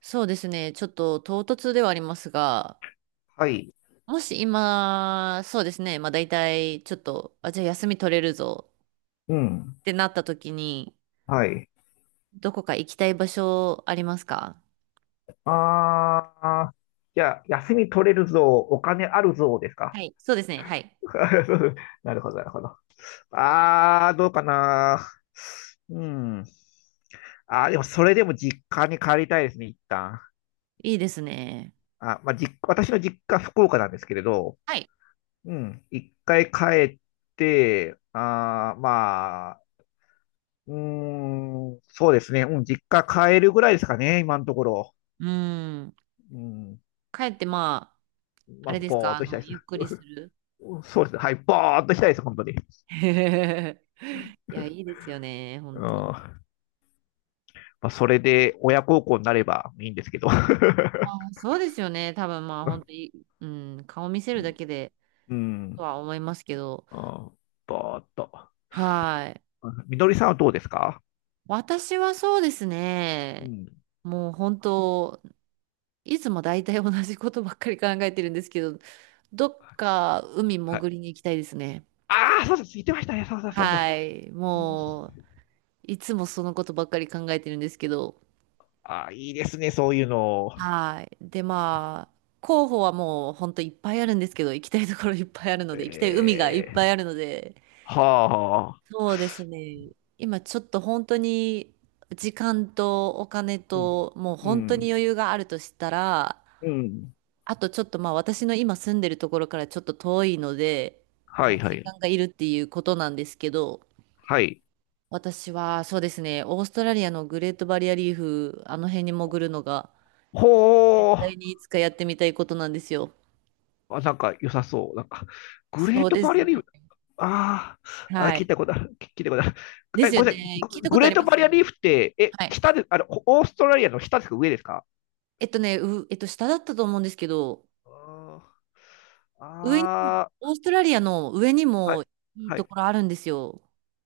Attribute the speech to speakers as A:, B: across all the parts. A: そうですね。ちょっと唐突ではありますが、
B: はい。
A: もし今、そうですね。まあ大体、ちょっと、あ、じゃあ休み取れるぞ
B: うん。
A: ってなった時に、
B: はい。
A: どこか行きたい場所ありますか？
B: ああ、じゃあ、休み取れるぞ、お金あるぞですか？
A: はい。そうですね。はい。
B: なるほど、なるほど。ああ、どうかな。うん。あーでも、それでも実家に帰りたいですね、一旦。
A: いいですね。
B: あ、まあ、私の実家、福岡なんですけれど、
A: はい。
B: うん。一回帰って、ああ、まあ、うーん、そうですね。うん、実家帰るぐらいですかね、今のところ。
A: うーん。
B: うん。
A: 帰って、まあ、あ
B: まあ、
A: れです
B: ぼ
A: か、
B: ーっとしたいです。
A: ゆっくりする？
B: そうですね。はい。バーっとしたいです、本当に。
A: いや、いいですよね。
B: う
A: 本
B: ん。
A: 当。
B: まあ、それで親孝行になればいいんですけど。
A: ま あ、そうですよね。多分、まあ、本当に、うん、顔見せ
B: う
A: るだ
B: ん
A: けで、
B: う
A: と
B: ん。
A: は思いますけど、
B: あーバーっと。
A: はい。
B: みのりさんはどうですか？
A: 私はそうです
B: う
A: ね。
B: ん。
A: もう本当、いつも大体同じことばっかり考えてるんですけど、どっか海
B: はい。
A: 潜りに行きたいですね。
B: ああ、そうです。言ってましたね。そうそうそうそう。
A: はい。
B: うん。
A: もう、いつもそのことばっかり考えてるんですけど。
B: ああ、いいですね、そういうの。
A: はい。で、まあ、候補はもう本当いっぱいあるんですけど、行きたいところいっぱいあるので、行きたい海がいっ
B: え
A: ぱい
B: え。
A: あるので、
B: はあ、はあ。
A: そうですね。今ちょっと本当に時間とお金
B: うん。
A: と、もう
B: う
A: 本当に
B: ん。
A: 余裕があるとしたら、
B: うん。
A: あとちょっとまあ私の今住んでるところからちょっと遠いので、
B: は
A: まあ、
B: いは
A: 時
B: い。
A: 間がいるっていうことなんですけど、
B: はい。
A: 私はそうですね、オーストラリアのグレートバリアリーフ、あの辺に潜るのが
B: ほ
A: 絶対
B: ー。
A: にいつかやってみたいことなんですよ。
B: あ、なんか良さそう。なんか、グレ
A: そ
B: ー
A: う
B: ト
A: で
B: バ
A: す
B: リアリーフ、
A: ね。
B: ああ、あ、
A: は
B: 聞い
A: い。
B: たことある。聞いたことある。
A: で
B: え、
A: すよ
B: ごめんなさい。
A: ね。聞い
B: グ
A: たこ
B: グ
A: と
B: レ
A: あ
B: ー
A: り
B: ト
A: ま
B: バ
A: す
B: リ
A: よ
B: アリー
A: ね。
B: フって、え、
A: はい。
B: 下で、あの、オーストラリアの下ですか、上ですか？
A: えっとね、う、えっと下だったと思うんですけど、
B: あー
A: 上にも、
B: あ
A: オーストラリアの上に
B: ー、は
A: も
B: い、
A: いい
B: は
A: と
B: い。
A: ころあるんですよ。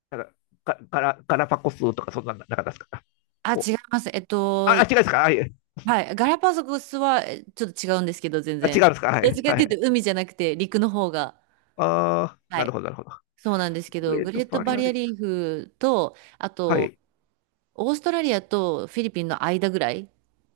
B: なんか、ガラパコスとか、そんな、なかったですか？
A: あ、違
B: お、
A: います。
B: あ、あ違うんですか、はい。
A: はい。ガラパゴスはちょっと違うんですけど、全
B: あ、違
A: 然。
B: うんですか、は
A: どっ
B: い、
A: ちかっ
B: は
A: ていうと、
B: い。
A: 海じゃなくて陸の方が。
B: ああ、
A: は
B: なる
A: い。
B: ほど、なるほど。
A: そうなんですけ
B: グ
A: ど、
B: レー
A: グ
B: ト
A: レート
B: バリ
A: バ
B: ア
A: リ
B: リ
A: ア
B: ーフ。
A: リーフと、あ
B: は
A: と、
B: い、
A: オーストラリアとフィリピンの間ぐらい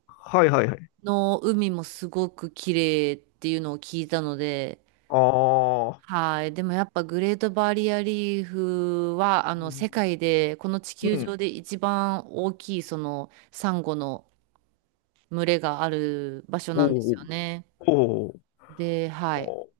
B: はい、はい、はい。
A: の海もすごく綺麗っていうのを聞いたので、
B: ああ、
A: はい。でもやっぱグレートバリアリーフは、
B: うん、
A: 世界で、この地
B: う
A: 球上
B: ん。
A: で一番大きい、サンゴの群れがある場所
B: お
A: なんです
B: ー、
A: よね。
B: おー、おー。
A: で、はい。
B: おー、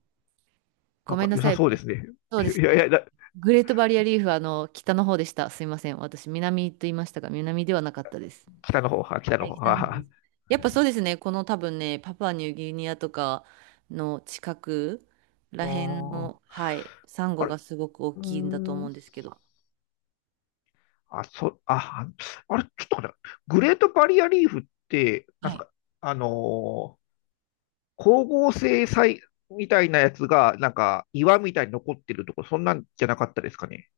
B: な
A: ご
B: ん
A: め
B: か
A: んな
B: 良
A: さ
B: さ
A: い。
B: そうですね。
A: そうです
B: いや
A: ね。
B: いや、
A: グレートバリアリーフは北の方でした。すいません。私、南と言いましたが、南ではなかったです。
B: 北の方は、北
A: は
B: の
A: い、
B: 方
A: 北の方で
B: は。
A: す。やっぱそうですね。この多分ね、パプアニューギニアとかの近く
B: う
A: ら
B: ー
A: へん
B: ん。
A: の、はい、サン
B: あ
A: ゴ
B: れ。
A: がすごく大
B: うー
A: きいんだと思う
B: ん。
A: んですけど。
B: あれ、ちょっと待って、グレートバリアリーフって、な
A: は
B: ん
A: い。
B: か、あのー光合成みたいなやつが、なんか、岩みたいに残ってるとこ、そんなんじゃなかったですかね。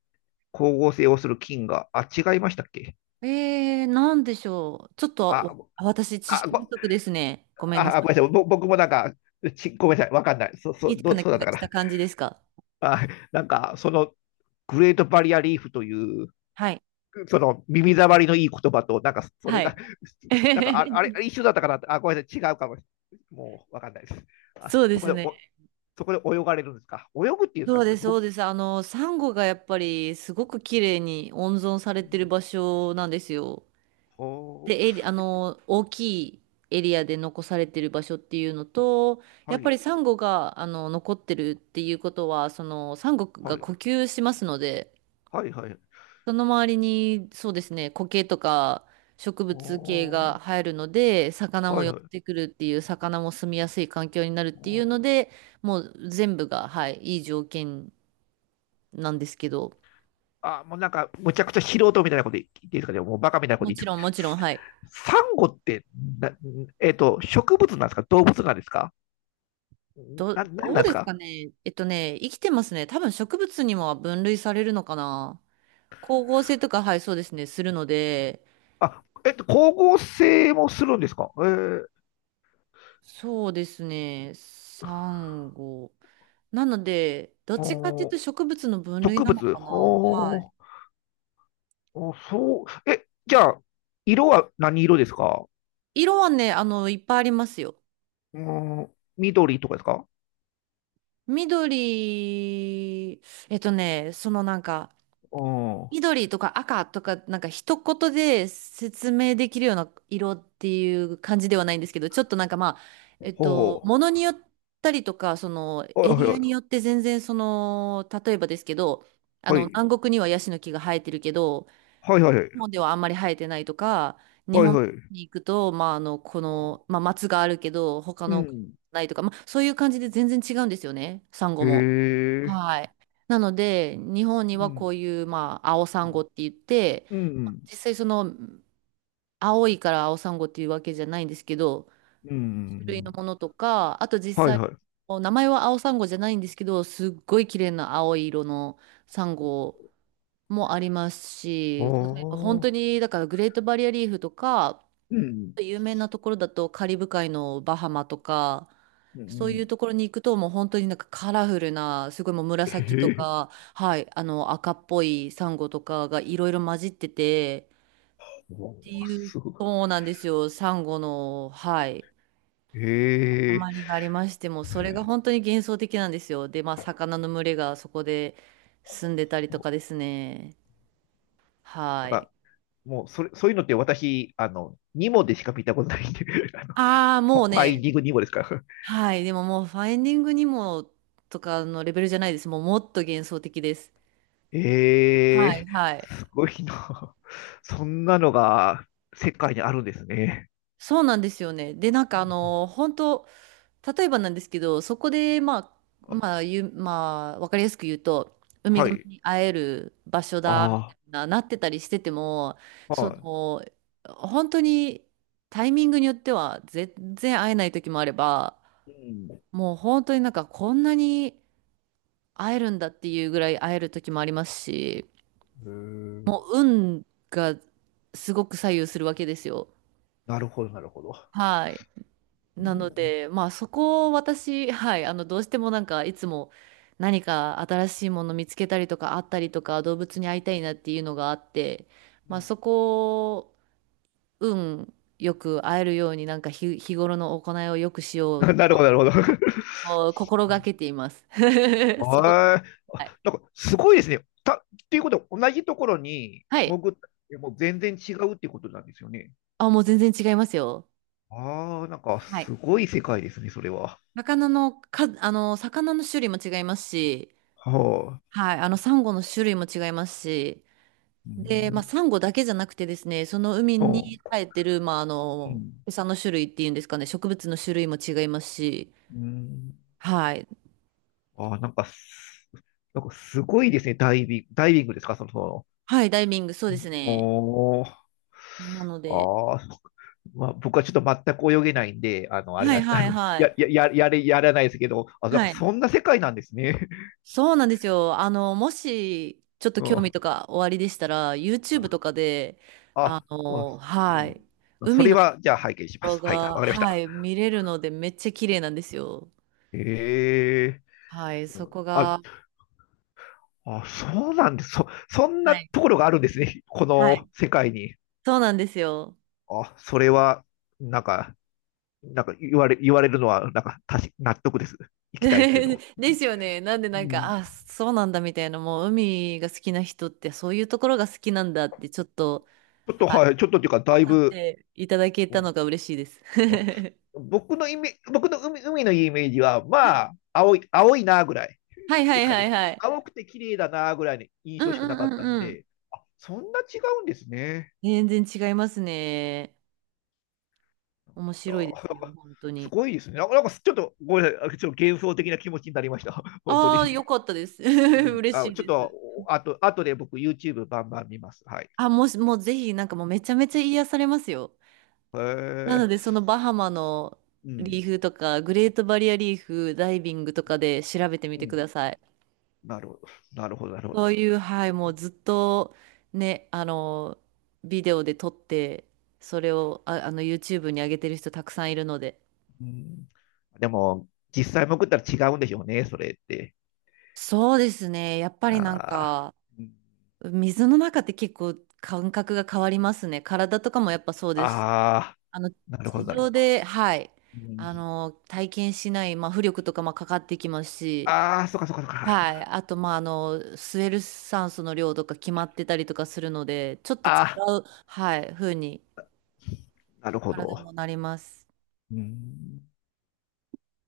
B: 光合成をする菌が。あ、違いましたっけ？
A: なんでしょう。ちょっ
B: あ、
A: と
B: あ、
A: 私、知識
B: ご、
A: 不
B: あ、
A: 足ですね。ごめんなさ
B: あごめんなさい。僕もなんか、ごめんなさい。わかんない。
A: い。聞いたような
B: そうだ
A: 気
B: っ
A: が
B: たか
A: し
B: な。
A: た感じですか。
B: あ、なんか、その、グレートバリアリーフという、
A: はい。
B: その耳障りのいい言葉と、なんかそれ
A: は
B: が、
A: い。
B: なんかああれあ れ一緒だったかなあ、ごめんなさい、違うかもしれない。もうわかんないです。あ
A: そうで
B: そこ
A: す
B: で
A: ね。
B: お、そこで泳がれるんですか、泳ぐっていうんです
A: そ
B: か
A: う
B: ね、そ
A: で
B: れ
A: す、そう
B: 僕、
A: です。サンゴがやっぱりすごく綺麗に温存されてる場所なんですよ。
B: ほう。
A: で、エリ、あの、大きいエリアで残されてる場所っていうのと、や
B: は
A: っぱり
B: い、
A: サンゴが、残ってるっていうことは、サンゴ
B: は
A: が
B: い、
A: 呼吸しますので、
B: はい、はい。
A: その周りに、そうですね、苔とか植物系が
B: お。
A: 生えるので、魚も
B: はい、
A: 寄っ
B: はい。
A: てくるっていう、魚も住みやすい環境になるっていうの
B: お。
A: で、もう全部が、はい、いい条件なんですけど、
B: あ、もうなんか、むちゃくちゃ素人みたいなこと言っていいですかね、もうバカみたいなこと
A: も
B: 言っ
A: ち
B: て。
A: ろん、もちろん、はい。
B: サンゴってな、えっと、植物なんですか、動物なんですか？なん
A: ど
B: な
A: う
B: んで
A: で
B: す
A: すか
B: か？
A: ね。生きてますね。多分植物にも分類されるのかな。光合成とか、はい、そうですね、するので、
B: あ、えっと、光合成もするんですか？えー、
A: そうですね、サンゴ。なので、どっちかっていう
B: お
A: と
B: ー。
A: 植物の分類
B: 植
A: なの
B: 物。
A: かな。は
B: ほ
A: い。
B: ー、おそう。え、じゃあ、色は何色ですか？
A: 色はね、いっぱいありますよ。
B: うーん、緑とかですか？
A: 緑、なんか、
B: うん。
A: 緑とか赤とか、なんか一言で説明できるような色っていう感じではないんですけど、ちょっとなんかまあ、
B: ほ
A: ものによったりとか、その
B: う。はい
A: エ
B: はい
A: リア
B: は
A: によ
B: い。
A: って全然例えばですけど、南国にはヤシの木が生えてるけど、
B: はいはいはい。
A: 日本ではあんまり生えてないとか、日
B: はい
A: 本
B: はい。
A: に行くと、まあまあ松があるけど、他
B: う
A: の
B: ん。
A: ないとか、まあそういう感じで全然違うんですよね、サンゴ
B: へ
A: も。
B: え。
A: はい。なので、日本に
B: う
A: はこ
B: ん。
A: ういう、まあ、青サンゴって言って、
B: うん。
A: 実際青いから青サンゴっていうわけじゃないんですけど、
B: う
A: 種類の
B: ん。
A: ものとか、あと実
B: はい
A: 際、
B: はい。あ
A: もう名前は青サンゴじゃないんですけど、すっごい綺麗な青い色のサンゴもありますし、例えば本当
B: あ。
A: に、だからグレートバリアリーフとか、
B: うん。
A: 有名なところだとカリブ海のバハマとか、
B: う
A: そういう
B: ん。
A: ところに行くともう本当になんかカラフルな、すごいもう紫
B: へ
A: と
B: え。
A: か、はい、赤っぽいサンゴとかがいろいろ混じってて、
B: おー、
A: っていう、
B: すご
A: そうなんですよ、サンゴの、はい、
B: い。へえ。
A: 塊がありましても、それが本当に幻想的なんですよ。で、まあ魚の群れがそこで住んでたりとかですね。
B: だ
A: は
B: か
A: い。
B: ら、もう、それ、そういうのって私、あの、ニモでしか見たことないんで、あの、
A: ああ、もう
B: ファイン
A: ね、
B: ディングニモですから。
A: はい。でももう、ファインディングにもとかのレベルじゃないです。もう、もっと幻想的です。
B: え。
A: はい、
B: え
A: はい。
B: ー、すごいな。そんなのが世界にあるんですね。
A: そうなんですよね。で、なんか本当例えばなんですけど、そこで、まあ、
B: あ、
A: まあ、ゆ、まあ、わかりやすく言うと、ウミ
B: は
A: ガメ
B: い。
A: に会える場所だ、み
B: あ
A: たいな、なってたりしてても、
B: あ、
A: そ
B: は
A: の、本当にタイミングによっては、全然会えない時もあれば、
B: い。
A: もう本当になんかこんなに会えるんだっていうぐらい会える時もありますし、
B: うん。へ
A: も
B: え。
A: う運がすごく左右するわけですよ。
B: なるほど、なるほど。
A: はい。
B: う
A: なの
B: ん。
A: で、まあそこを私、はい、どうしてもなんかいつも何か新しいもの見つけたりとかあったりとか動物に会いたいなっていうのがあって、
B: う
A: まあ
B: ん。
A: そこを運よく会えるようになんか日頃の行いをよくしようと
B: なるほど、なるほど。
A: は心がけています。そこ、
B: はい。あ、
A: はい。
B: なんか、すごいですね。ていうことは、同じところに
A: はい。
B: 潜ったってもう全然違うってことなんですよね。
A: あ、もう全然違いますよ。
B: ああ、なんか
A: はい。
B: すごい世界ですね、それは。
A: 魚のか、あの、魚の種類も違いますし、
B: はあ。
A: はい、サンゴの種類も違いますし、
B: う
A: で、まあ、
B: ん。
A: サンゴだけじゃなくてですね、その海に
B: う
A: 生えてる、まあ、
B: ん。
A: 餌の種類っていうんですかね、植物の種類も違いますし、
B: うん。
A: はい。
B: ああ、なんかす、なんかすごいですね、ダイビング、ダイビングですか、その、その。
A: はい、ダイビング、そうですね。
B: おー。
A: なので、
B: ああ、まあ、僕はちょっと全く泳げないんで、あの、あれ
A: は
B: なん
A: い
B: です。あ
A: はい
B: の、
A: はい。
B: やらないですけど、あ、なんか
A: はい。
B: そんな世界なんですね。
A: そうなんですよ。もし、ちょっ と
B: う
A: 興味
B: ん。
A: とかおありでしたら、YouTube と
B: あ、
A: かで、
B: あ、う
A: は
B: ん。
A: い、
B: それは、じゃあ拝見しま
A: 動
B: す。
A: 画
B: はい、わ
A: が、
B: かりまし
A: は
B: た。
A: い、見れるので、めっちゃ綺麗なんですよ。
B: へえ。
A: はい、そこ
B: あ、
A: が、
B: あ、そうなんです。そんな
A: はい
B: ところがあるんですね、こ
A: は
B: の
A: い
B: 世界に。
A: そうなんですよ。
B: あ、それは、なんか、言われるのは、なんか、納得です。行きたいっていうの。
A: ですよね。なんで
B: う
A: なん
B: ん。
A: か、あ、そうなんだみたいな、もう海が好きな人ってそういうところが好きなんだってちょっと、
B: ちょっと、
A: はい、
B: はい、ちょっとっていうか、だ
A: 分
B: い
A: かっ
B: ぶ、
A: ていただけ
B: う
A: た
B: ん、
A: のが嬉しいです。
B: あ、 僕のイメ、僕の海、海のイメージは、
A: は
B: ま
A: い
B: あ、青い、青いなぐらい
A: はいは
B: で
A: い
B: すか
A: はい
B: ね。
A: はい。
B: 青くて綺麗だなぐらいの印
A: うん
B: 象し
A: う
B: かなか
A: ん
B: っ
A: う
B: たん
A: んうん。
B: で、そんな違うんですね。
A: 全然違いますね。面
B: あ
A: 白いで
B: ー、
A: す
B: なん
A: よ、
B: か
A: 本当
B: す
A: に。
B: ごいですね。なんか、なんかちょっとごめんなさい、ちょっと幻想的な気持ちになりました。本当に。
A: ああ、よかったです。
B: うん、
A: 嬉し
B: あ、
A: い
B: ちょっ
A: です。
B: と、あと、あとで僕 YouTube バンバン見ます。はい。
A: あ、もし、もうぜひ、なんかもうめちゃめちゃ癒されますよ。
B: へ
A: なの
B: え。
A: で、そのバハマの
B: う
A: リ
B: ん。
A: ーフとか、グレートバリアリーフ、ダイビングとかで調べてみ
B: う
A: てく
B: ん。
A: ださい。
B: なるほど。なるほど、なるほど。
A: そういう、はい、もうずっとね、ビデオで撮って、それを、YouTube に上げてる人たくさんいるので。
B: うん。でも、実際潜ったら違うんでしょうね、それって。
A: そうですね。やっぱりなん
B: ああ。
A: か、
B: うん。
A: 水の中って結構感覚が変わりますね。体とかもやっぱそうです。
B: ああ、
A: あの、
B: なるほど、
A: 地
B: なるほ
A: 上
B: ど。
A: で、はい、
B: うん、
A: 体験しない、まあ、浮力とかもかかってきますし、
B: ああ、そっかそっかそっ
A: はい。
B: か。
A: あと、まあ、スエル酸素の量とか決まってたりとかするので、ちょっと違
B: ああ、
A: う、はい、風に
B: なるほ
A: 体
B: ど。
A: もなります。
B: うん